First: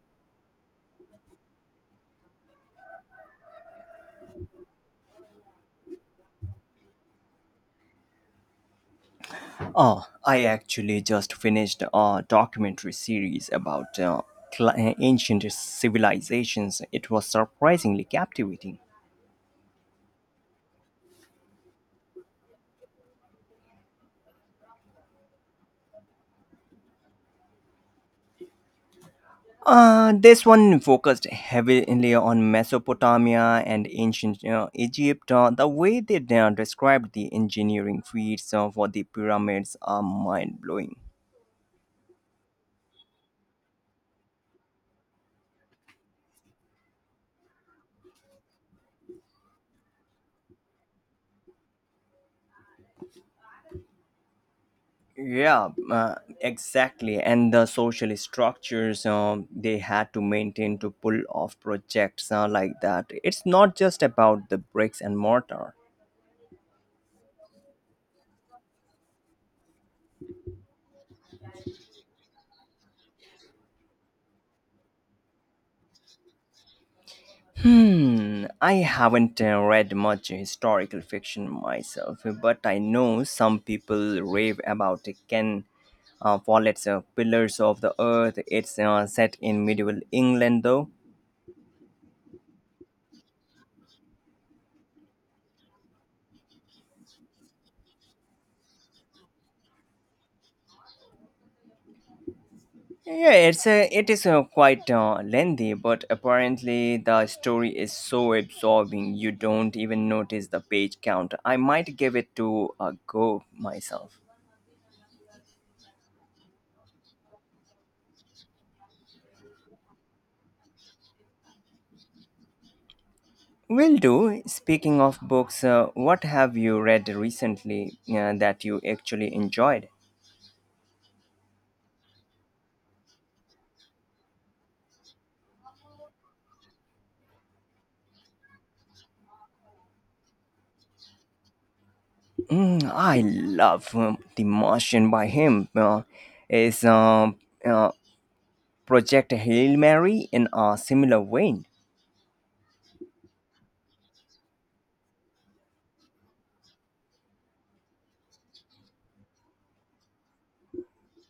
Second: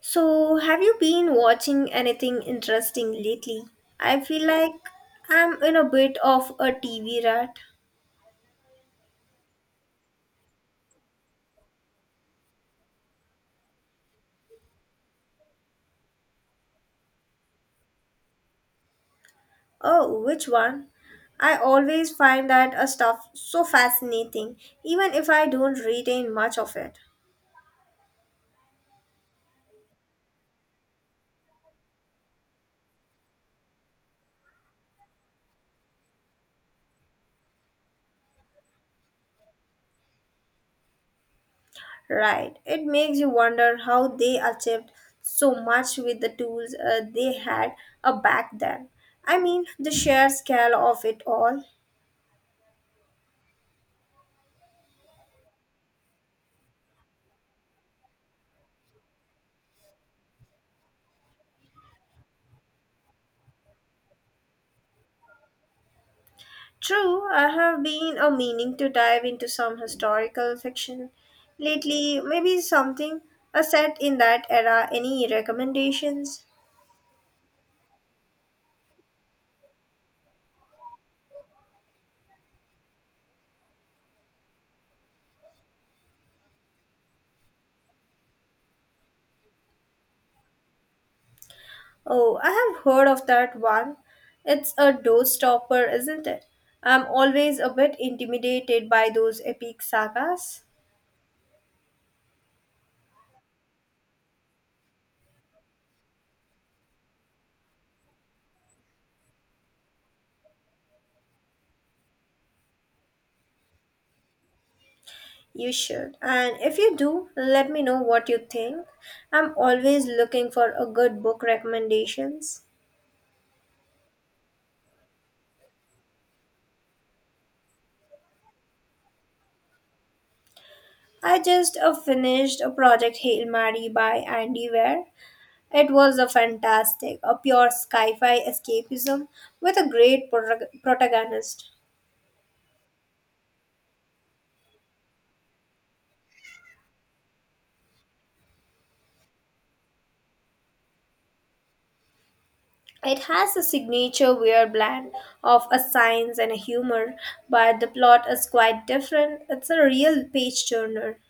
So, have you been watching anything interesting lately? I feel like I'm in a bit of a TV rat. Oh, I actually just finished a documentary series about cl- ancient civilizations. It was surprisingly captivating. Oh, which one? I always find that stuff so fascinating, even if I don't retain much of it. This one focused heavily on Mesopotamia and ancient Egypt. The way they described the engineering feats for the pyramids are mind blowing. Right, it makes you wonder how they achieved so much with the tools they had back then. I mean, the sheer scale of it all. Yeah, exactly. And the social structures they had to maintain to pull off projects like that. It's not just about the bricks and mortar. True, I have been a meaning to dive into some historical fiction lately. Maybe something a set in that era. Any recommendations? Hmm, I haven't read much historical fiction myself, but I know some people rave about it. Follett's Pillars of the Earth. It's set in medieval England, though. Oh, I have heard of that one. It's a door stopper, isn't it? I'm always a bit intimidated by those epic sagas. It is quite lengthy, but apparently the story is so absorbing you don't even notice the page count. I might give it to a go myself. You should. And if you do, let me know what you think. I'm always looking for a good book recommendations. Will do. Speaking of books, what have you read recently that you actually enjoyed? I just finished a project Hail Mary by Andy Weir. It was a fantastic, a pure sci-fi escapism with a great protagonist. Mm, I love The Martian by him. Is uh, Project Hail Mary in a similar vein? It has a signature Weir blend of a science and a humor, but the plot is quite different. It's a real page turner.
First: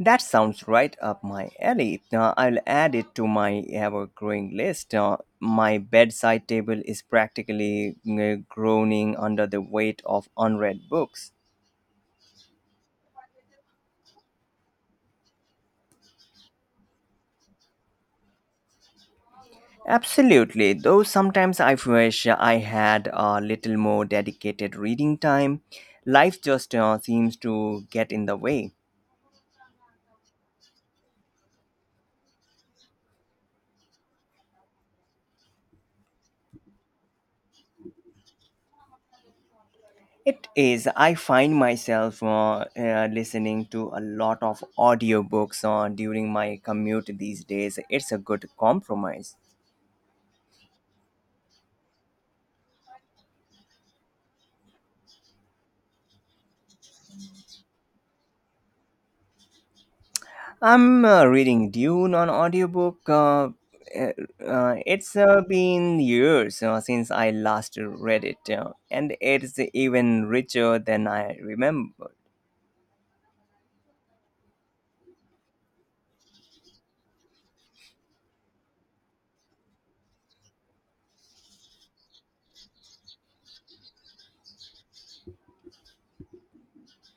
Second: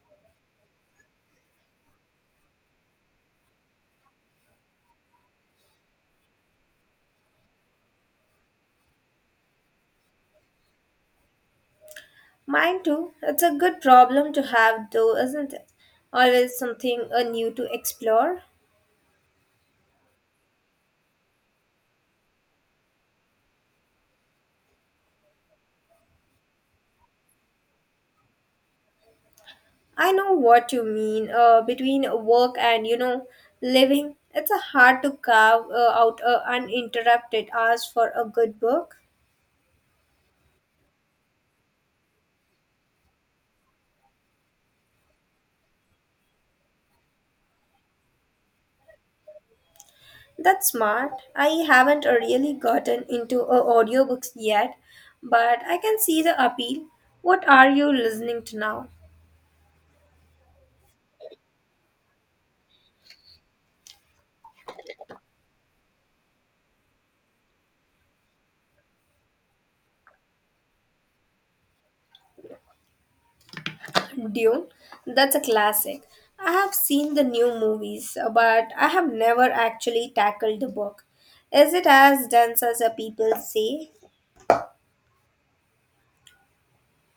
That sounds right up my alley. I'll add it to my ever growing list. My bedside table is practically groaning under the weight of unread books. Mine too. It's a good problem to have though, isn't it? Always something new to explore. Absolutely, though sometimes I wish I had a little more dedicated reading time. Life just seems to get in the way. I know what you mean. Between work and living, it's a hard to carve out a uninterrupted hours for a good book. It is. I find myself listening to a lot of audiobooks during my commute these days. It's a good compromise. That's smart. I haven't really gotten into audiobooks yet, but I can see the appeal. What are you listening to now? I'm reading Dune on audiobook. It's been years since I last read it, and it's even richer than I remember. Dune. That's a classic. I have seen the new movies, but I have never actually tackled the book. Is it as dense as the people say?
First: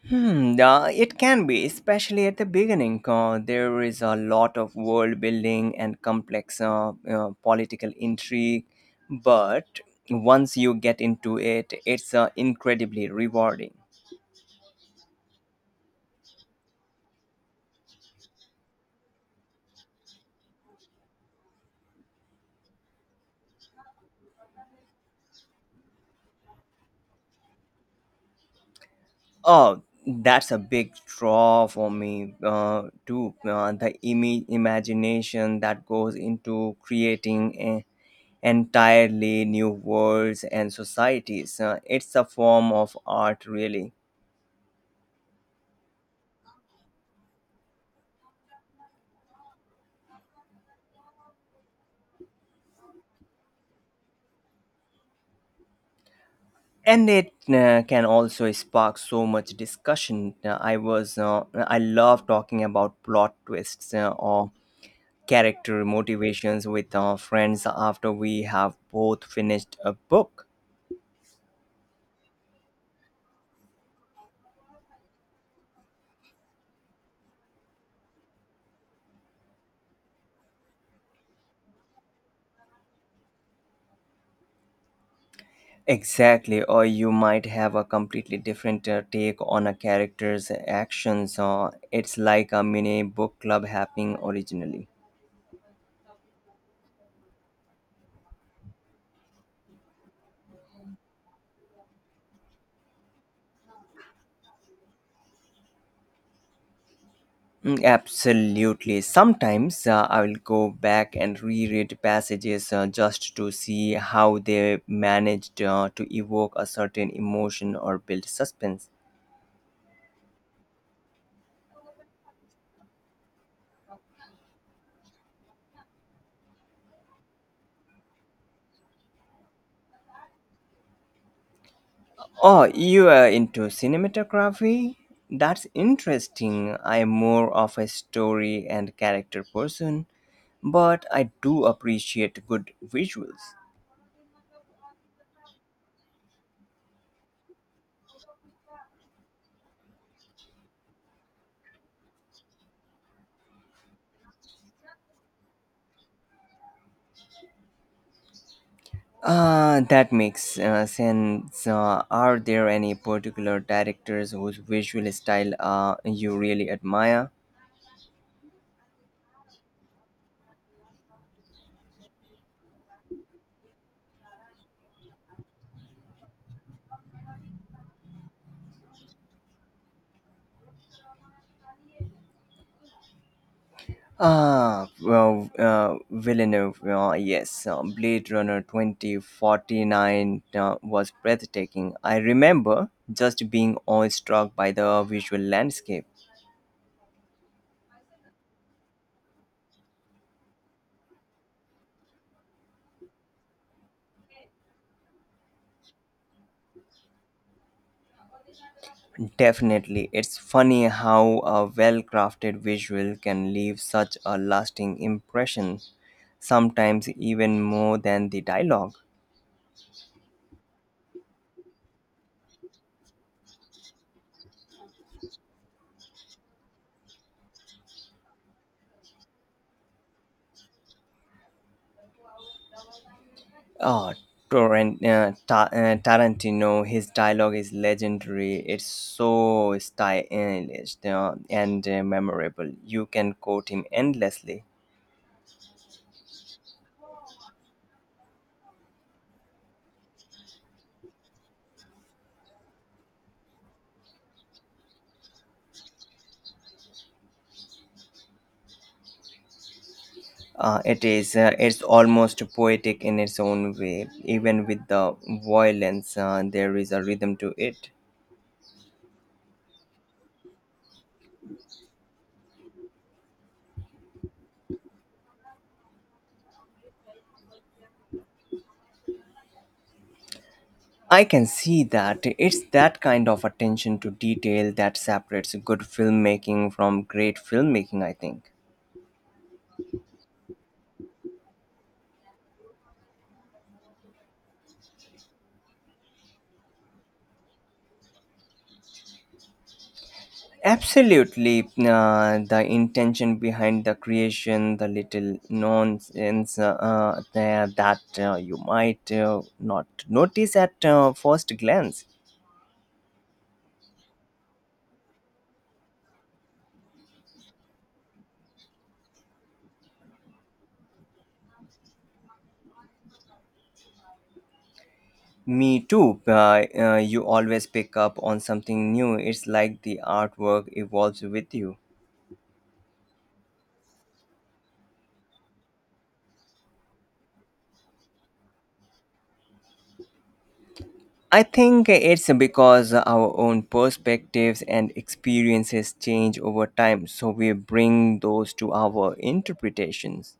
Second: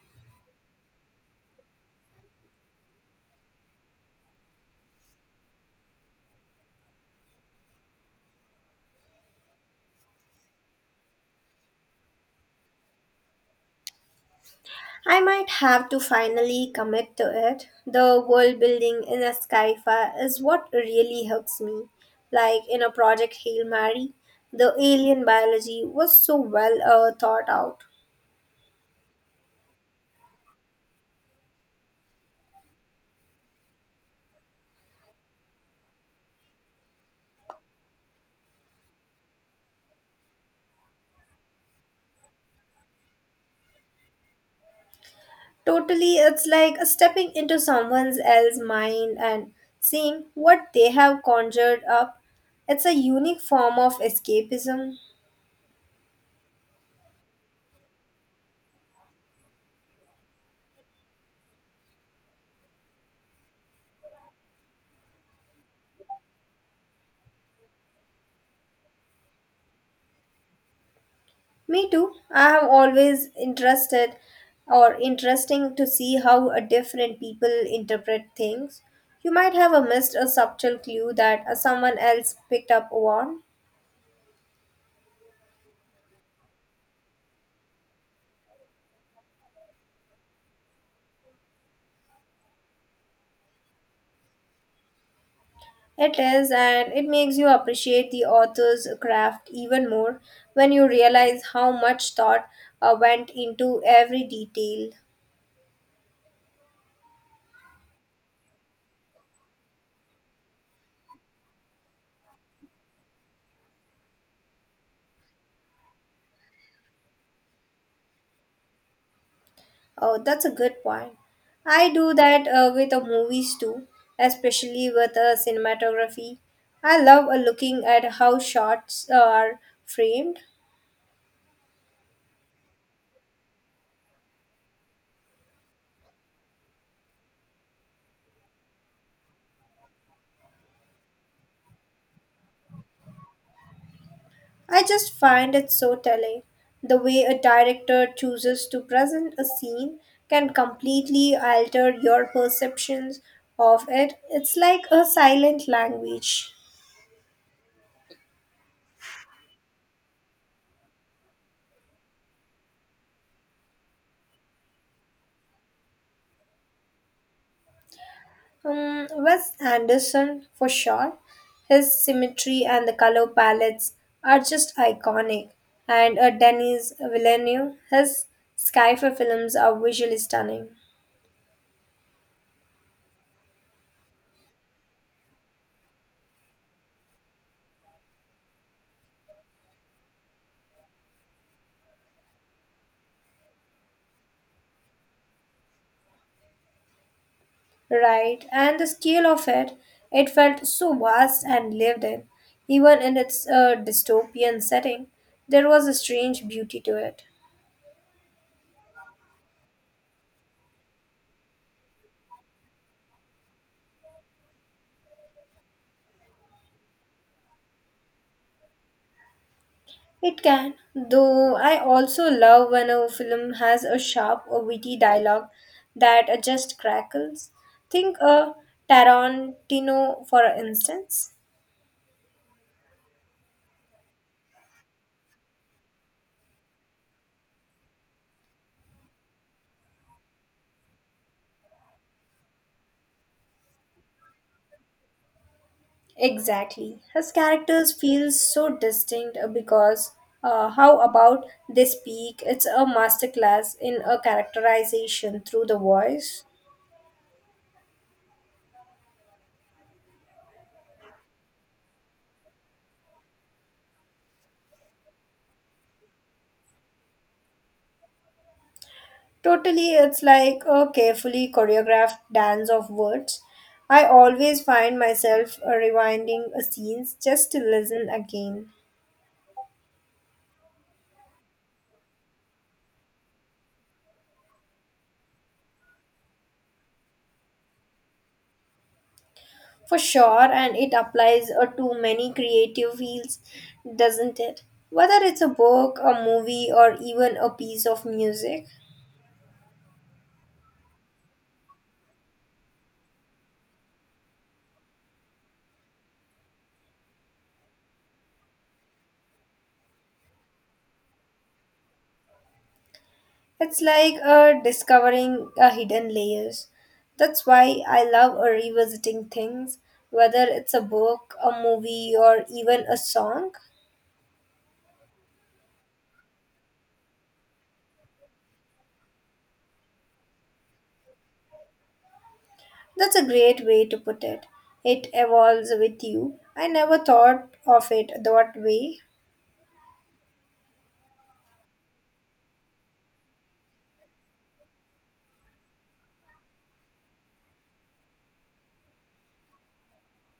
Hmm, it can be, especially at the beginning. There is a lot of world building and complex political intrigue, but once you get into it, it's incredibly rewarding. I might have to finally commit to it. The world building in a skyfire is what really hooks me. Like in a project Hail Mary, the alien biology was so well thought out. Oh, that's a big draw for me too. The imagination that goes into creating a entirely new worlds and societies. It's a form of art, really. Totally, it's like stepping into someone else's mind and seeing what they have conjured up. It's a unique form of escapism. And it can also spark so much discussion. I love talking about plot twists or character motivations with our friends after we have both finished a book. Me too. I have always interested or interesting to see how a different people interpret things. You might have a missed a subtle clue that someone else picked up on. Exactly, or you might have a completely different take on a character's actions. It's like a mini book club happening originally. It is, and it makes you appreciate the author's craft even more when you realize how much thought went into every detail. Mm, absolutely. Sometimes I will go back and reread passages just to see how they managed to evoke a certain emotion or build suspense. Oh, that's a good point. I do that with movies too, especially with cinematography. I love looking at how shots are framed. Oh, you are into cinematography? That's interesting. I am more of a story and character person, but I do appreciate good visuals. I just find it so telling. The way a director chooses to present a scene can completely alter your perceptions of it. It's like a silent language. That makes sense. Are there any particular directors whose visual style you really admire? Wes Anderson, for sure. His symmetry and the color palettes are just iconic. And Denis Villeneuve, his Skyfall films are visually stunning. Ah, well, Villeneuve, yes, Blade Runner 2049 was breathtaking. I remember just being awestruck by the visual landscape. Right, and the scale of it, it felt so vast and lived in. Even in its dystopian setting, there was a strange beauty to it. Definitely. It's funny how a well crafted visual can leave such a lasting impression, sometimes even more than the dialogue. It can, though I also love when a film has a sharp or witty dialogue that just crackles. Think a Tarantino, for instance. Oh, Tarantino, his dialogue is legendary. It's so stylish and memorable. You can quote him endlessly. Exactly. His characters feel so distinct because how about they speak? It's a masterclass in a characterization through the voice. It is. It's almost poetic in its own way. Even with the violence, there is a rhythm to it. Totally, it's like a carefully choreographed dance of words. I always find myself rewinding scenes just to listen again. I can see that. It's that kind of attention to detail that separates good filmmaking from great filmmaking, I think. For sure, and it applies to many creative fields, doesn't it? Whether it's a book, a movie, or even a piece of music, Absolutely. The intention behind the creation, the little nonsense there that you might not notice at first glance. it's like discovering hidden layers. That's why I love revisiting things, whether it's a book, a movie, or even a song. Me too. You always pick up on something new. It's like the artwork evolves with you. That's a great way to put it. It evolves with you. I never thought of it that way. I think it's because our own perspectives and experiences change over time, so we bring those to our interpretations.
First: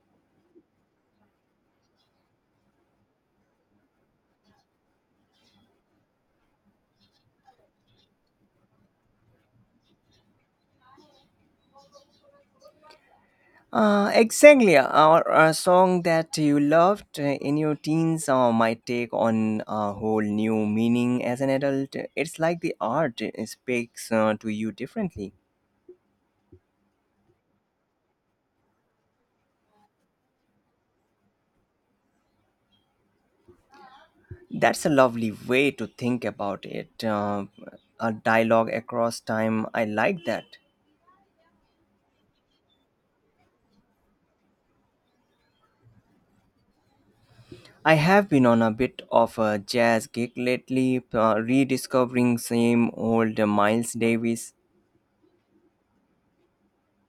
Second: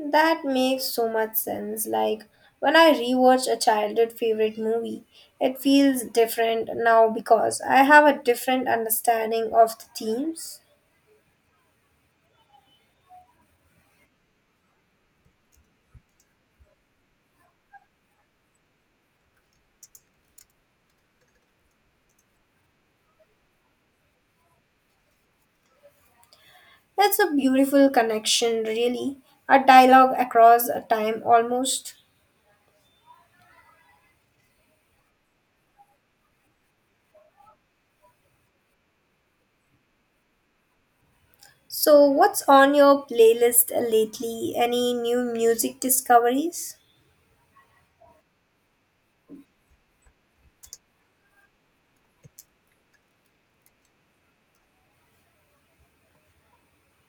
That makes so much sense. Like when I rewatch a childhood favorite movie, it feels different now because I have a different understanding of the themes. Exactly, or a song that you loved in your teens might take on a whole new meaning as an adult. It's like the art speaks to you differently. That's a beautiful connection, really. A dialogue across a time almost. That's a lovely way to think about it. A dialogue across time, I like that. So, what's on your playlist lately? Any new music discoveries? I have been on a bit of a jazz kick lately, rediscovering same old Miles Davis.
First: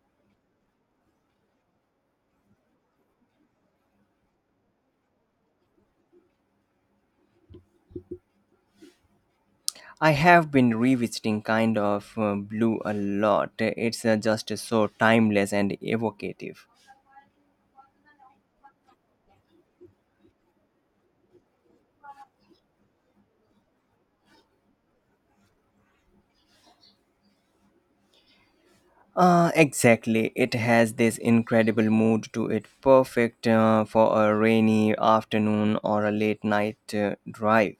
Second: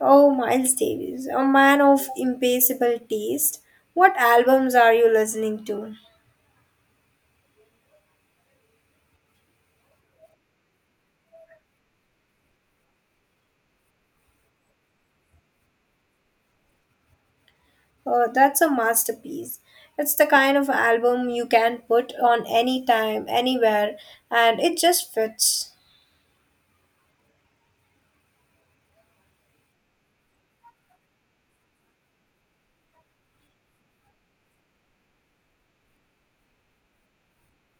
Oh, Miles Davis, a man of impeccable taste. What albums are you listening to? I have been revisiting kind of blue a lot. It's just so timeless and evocative. Oh, that's a masterpiece. It's the kind of album you can put on any time, anywhere, and it just fits. Exactly. It has this incredible mood to it, perfect for a rainy afternoon or a late night drive.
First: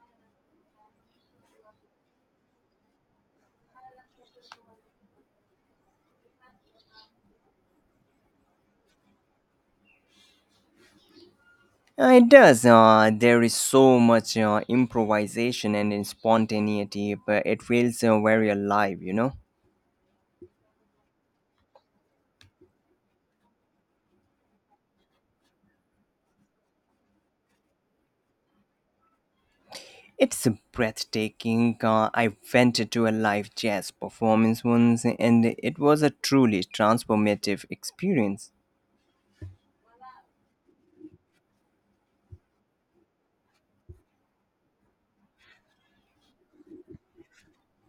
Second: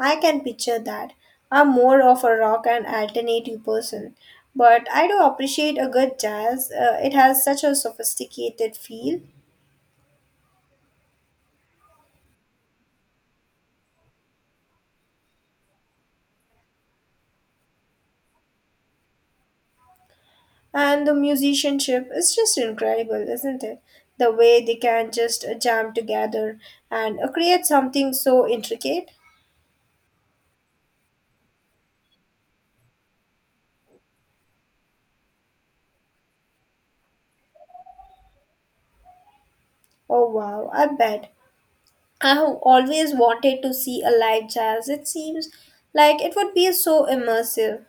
I can picture that. I'm more of a rock and alternative person, but I do appreciate a good jazz. It has such a sophisticated feel. It does. There is so much improvisation and in spontaneity, but it feels very alive, you know? And the musicianship is just incredible, isn't it? The way they can just jam together and create something so intricate. It's breathtaking. I went to a live jazz performance once and it was a truly transformative experience. Oh wow, I bet. I have always wanted to see a live jazz. It seems like it would be so immersive.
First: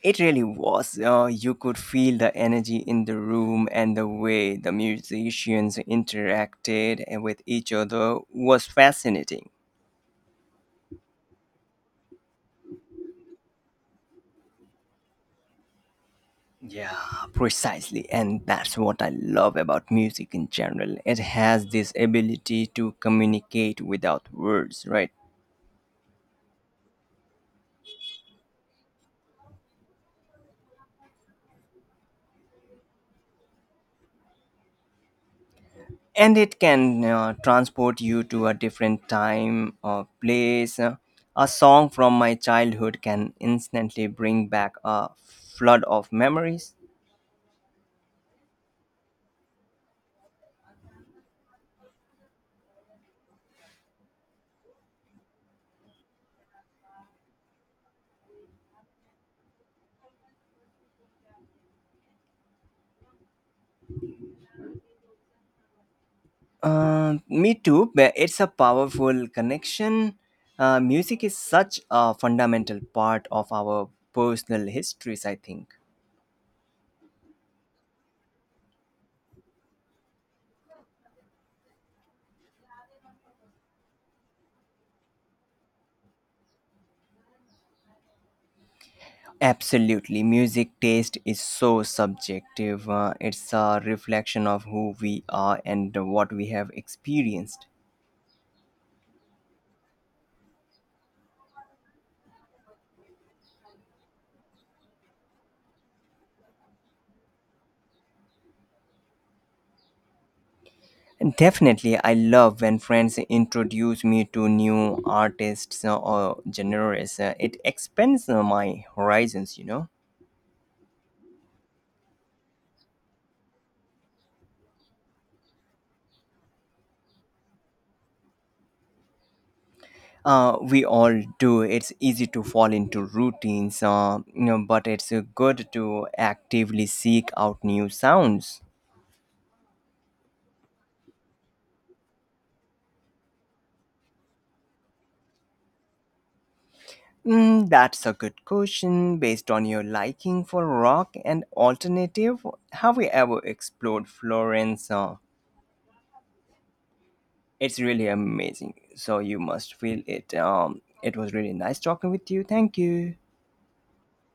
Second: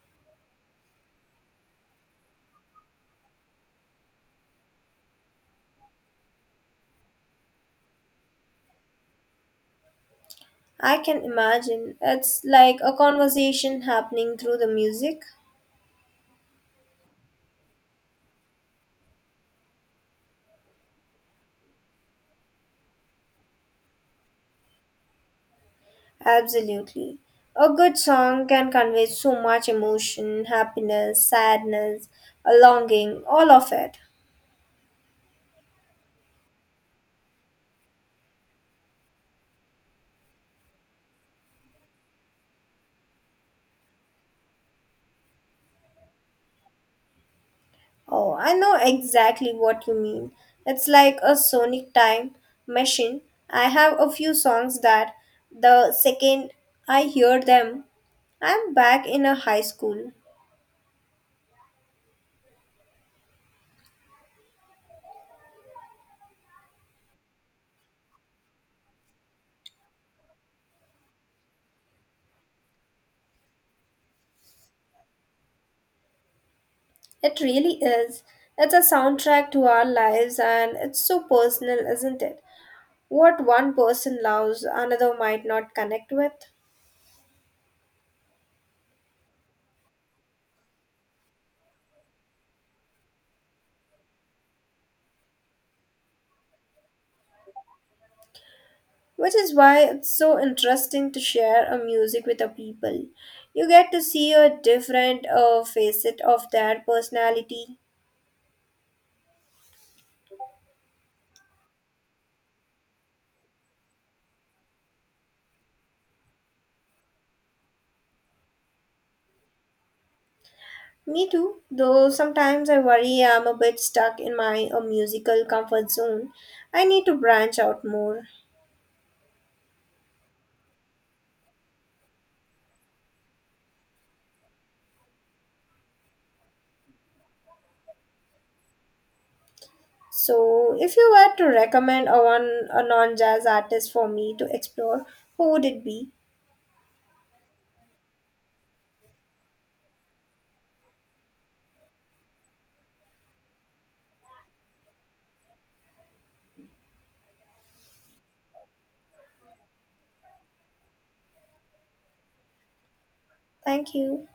It really was. You could feel the energy in the room and the way the musicians interacted with each other was fascinating. I can imagine. It's like a conversation happening through the music. Yeah, precisely. And that's what I love about music in general. It has this ability to communicate without words, right? Absolutely. A good song can convey so much emotion, happiness, sadness, a longing, all of it. And it can transport you to a different time or place. A song from my childhood can instantly bring back a flood of memories. Oh, I know exactly what you mean. It's like a sonic time machine. I have a few songs that the second I hear them, I'm back in a high school. Me too, but it's a powerful connection. Music is such a fundamental part of our personal histories, I think. It really is. It's a soundtrack to our lives and it's so personal, isn't it? What one person loves, another might not connect with. Absolutely. Music taste is so subjective. It's a reflection of who we are and what we have experienced. Which is why it's so interesting to share a music with the people. You get to see a different facet of their personality. Definitely, I love when friends introduce me to new artists or genres. It expands my horizons, you know. Me too, though sometimes I worry I'm a bit stuck in my musical comfort zone. I need to branch out more. We all do. It's easy to fall into routines, you know, but it's good to actively seek out new sounds. So, if you were to recommend a one a non-jazz artist for me to explore, who would it be? Mm, that's a good question. Based on your liking for rock and alternative, have you ever explored Florence? It's really amazing. So you must feel it. It was really nice talking with you. Thank you. Thank you.